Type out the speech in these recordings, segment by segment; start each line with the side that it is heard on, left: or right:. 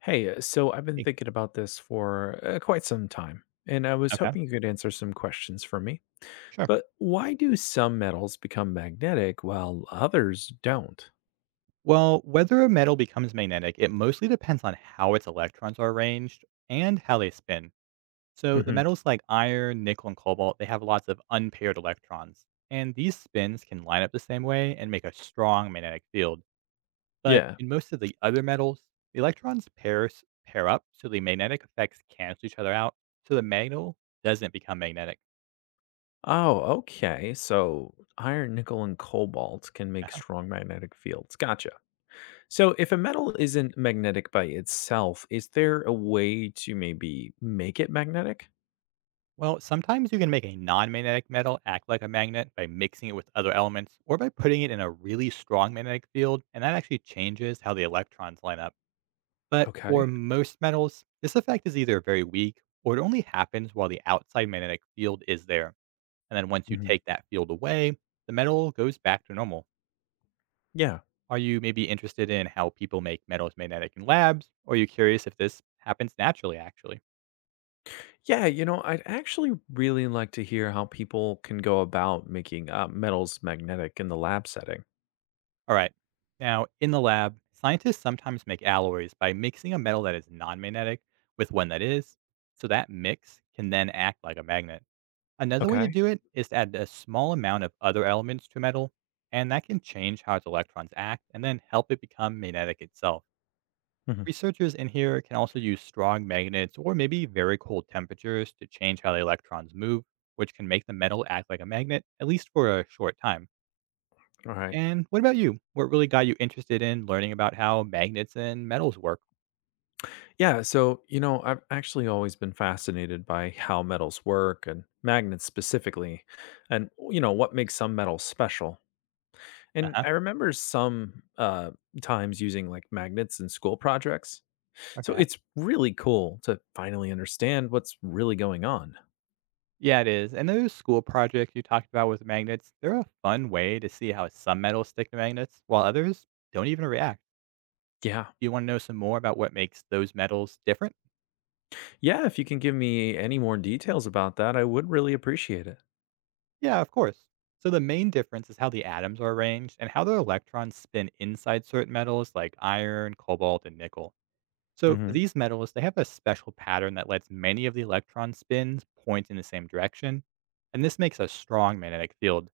left: Hey, so I've been
right: E-
left: thinking about this for quite some time, and I was
right: Okay,
left: hoping you could answer some questions for me.
right: sure.
left: But why do some metals become magnetic while others don't?
right: Well, whether a metal becomes magnetic, it mostly depends on how its electrons are arranged and how they spin. So, the
left: Hmm.
right: metals like iron, nickel, and cobalt, they have lots of unpaired electrons. And these spins can line up the same way and make a strong magnetic field. But
left: Yeah.
right: in most of the other metals, the electrons pairs pair up, so the magnetic effects cancel each other out, so the metal doesn't become magnetic.
left: Oh, okay. So iron, nickel, and cobalt can make strong magnetic fields. Gotcha. So if a metal isn't magnetic by itself, is there a way to maybe make it magnetic?
right: Well, sometimes you can make a non magnetic metal act like a magnet by mixing it with other elements or by putting it in a really strong magnetic field, and that actually changes how the electrons line up. But for
left: Okay.
right: most metals, this effect is either very weak or it only happens while the outside magnetic field is there. And then once you
left: hmm
right: take that field away, the metal goes back to normal.
left: Yeah.
right: Are you maybe interested in how people make metals magnetic in labs, or are you curious if this happens naturally, actually?
left: Yeah, you know, I'd actually really like to hear how people can go about making metals magnetic in the lab setting.
right: All right. Now, in the lab, scientists sometimes make alloys by mixing a metal that is non magnetic with one that is. So that mix can then act like a magnet. Another way to
left: Okay.
right: do it is to add a small amount of other elements to a metal, and that can change how its electrons act and then help it become magnetic itself.
left: Mhm.
right: Researchers in here can also use strong magnets or maybe very cold temperatures to change how the electrons move, which can make the metal act like a magnet, at least for a short time.
left: All right.
right: And what about you? What really got you interested in learning about how magnets and metals work?
left: Yeah. So, you know, I've actually always been fascinated by how metals work and magnets specifically, and, you know, what makes some metals special. And
right: Uh-huh.
left: I remember some times using like magnets in school projects. So
right: Okay.
left: it's really cool to finally understand what's really going on.
right: Yeah, it is. And those school projects you talked about with magnets, they're a fun way to see how some metals stick to magnets while others don't even react.
left: Yeah.
right: Do you want to know some more about what makes those metals different?
left: Yeah, if you can give me any more details about that, I would really appreciate it.
right: Yeah, of course. So the main difference is how the atoms are arranged and how their electrons spin inside certain metals like iron, cobalt, and nickel. So for
left: Hmm.
right: these metals, they have a special pattern that lets many of the electron spins point in the same direction, and this makes a strong magnetic field.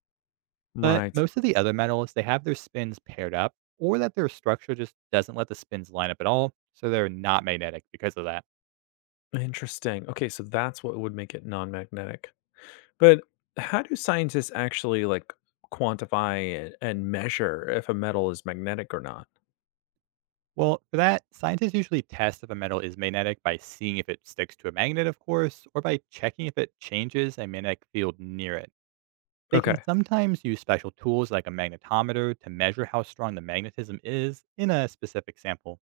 right: But
left: Right.
right: most of the other metals, they have their spins paired up, or that their structure just doesn't let the spins line up at all, so they're not magnetic because of that.
left: Interesting. Okay, so that's what would make it non-magnetic. But how do scientists actually like quantify and measure if a metal is magnetic or not?
right: Well, for that, scientists usually test if a metal is magnetic by seeing if it sticks to a magnet, of course, or by checking if it changes a magnetic field near it. They can
left: Okay.
right: sometimes use special tools like a magnetometer to measure how strong the magnetism is in a specific sample.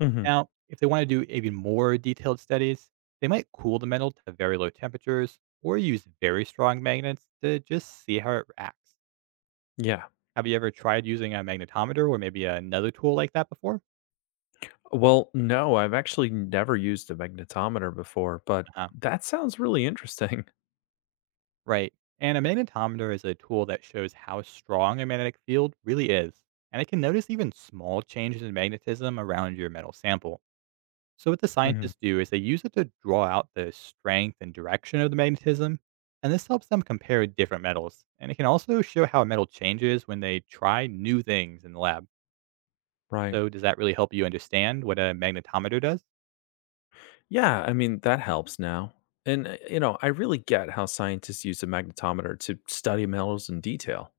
left: hmm
right: Now, if they want to do even more detailed studies, they might cool the metal to very low temperatures or use very strong magnets to just see how it reacts.
left: Yeah.
right: Have you ever tried using a magnetometer or maybe another tool like that before?
left: Well, no, I've actually never used a magnetometer before, but
right: Uh-huh.
left: that sounds really interesting.
right: Right. And a magnetometer is a tool that shows how strong a magnetic field really is, and it can notice even small changes in magnetism around your metal sample. So what the
left: hmm
right: scientists do is they use it to draw out the strength and direction of the magnetism, and this helps them compare different metals. And it can also show how a metal changes when they try new things in the lab.
left: Right.
right: So does that really help you understand what a magnetometer does?
left: Yeah, I mean, that helps now. And, you know, I really get how scientists use a magnetometer to study metals in detail.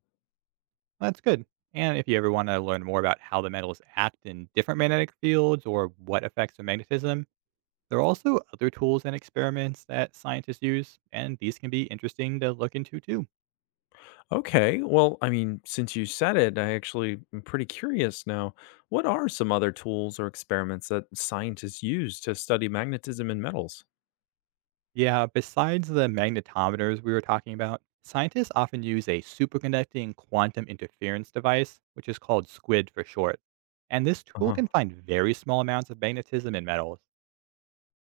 right: Well, that's good. And if you ever want to learn more about how the metals act in different magnetic fields or what affects the magnetism, there are also other tools and experiments that scientists use, and these can be interesting to look into too.
left: Okay, well, I mean, since you said it, I actually am pretty curious now. What are some other tools or experiments that scientists use to study magnetism in metals?
right: Yeah, besides the magnetometers we were talking about, scientists often use a superconducting quantum interference device, which is called SQUID for short. And this
left: Uh
right: tool
left: huh.
right: can find very small amounts of magnetism in metals.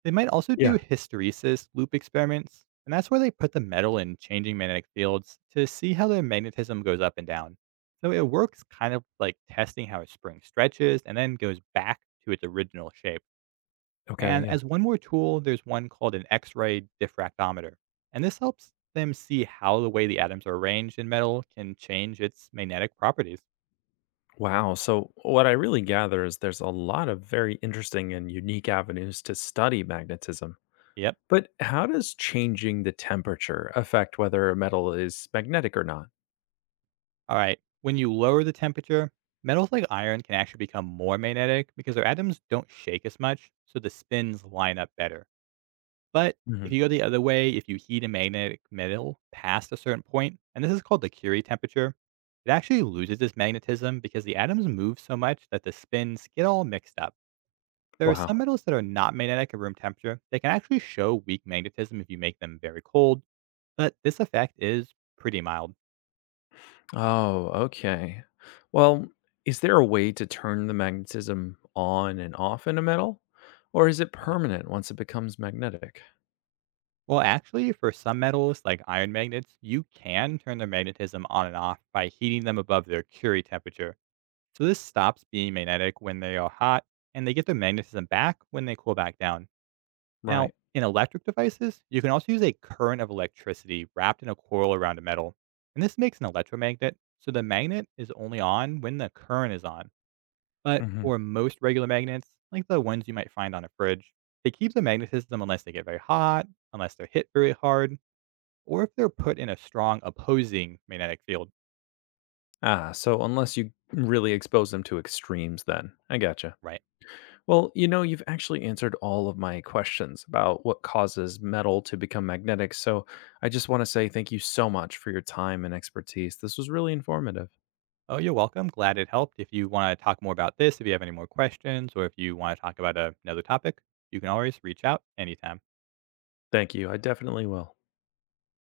right: They might also
left: Yeah.
right: do hysteresis loop experiments, and that's where they put the metal in changing magnetic fields to see how the magnetism goes up and down. So it works kind of like testing how a spring stretches and then goes back to its original shape.
left: Okay.
right: And
left: Yeah.
right: as one more tool, there's one called an X ray diffractometer. And this helps them see how the way the atoms are arranged in metal can change its magnetic properties.
left: Wow. So, what I really gather is there's a lot of very interesting and unique avenues to study magnetism.
right: Yep.
left: But how does changing the temperature affect whether a metal is magnetic or not?
right: All right. When you lower the temperature, metals like iron can actually become more magnetic because their atoms don't shake as much, so the spins line up better. But if
left: Mhm.
right: you go the other way, if you heat a magnetic metal past a certain point, and this is called the Curie temperature, it actually loses its magnetism because the atoms move so much that the spins get all mixed up. There are some
left: Wow.
right: metals that are not magnetic at room temperature that can actually show weak magnetism if you make them very cold, but this effect is pretty mild.
left: Oh, okay. Well, is there a way to turn the magnetism on and off in a metal? Or is it
right: Uh-huh.
left: permanent once it becomes magnetic?
right: Well, actually, for some metals like iron magnets, you can turn their magnetism on and off by heating them above their Curie temperature. So this stops being magnetic when they are hot, and they get their magnetism back when they cool back down. Now,
left: Right.
right: in electric devices, you can also use a current of electricity wrapped in a coil around a metal. And this makes an electromagnet, so the magnet is only on when the current is on. But
left: hmm
right: for most regular magnets, like the ones you might find on a fridge, they keep the magnetism unless they get very hot, unless they're hit very hard, or if they're put in a strong opposing magnetic field.
left: Ah, so unless you really expose them to extremes, then. I gotcha.
right: Right.
left: Well, you know, you've actually answered all of my questions about what causes metal to become magnetic. So I just want to say thank you so much for your time and expertise. This was really informative.
right: Oh, you're welcome. Glad it helped. If you want to talk more about this, if you have any more questions, or if you want to talk about another topic, you can always reach out anytime.
left: Thank you. I definitely will.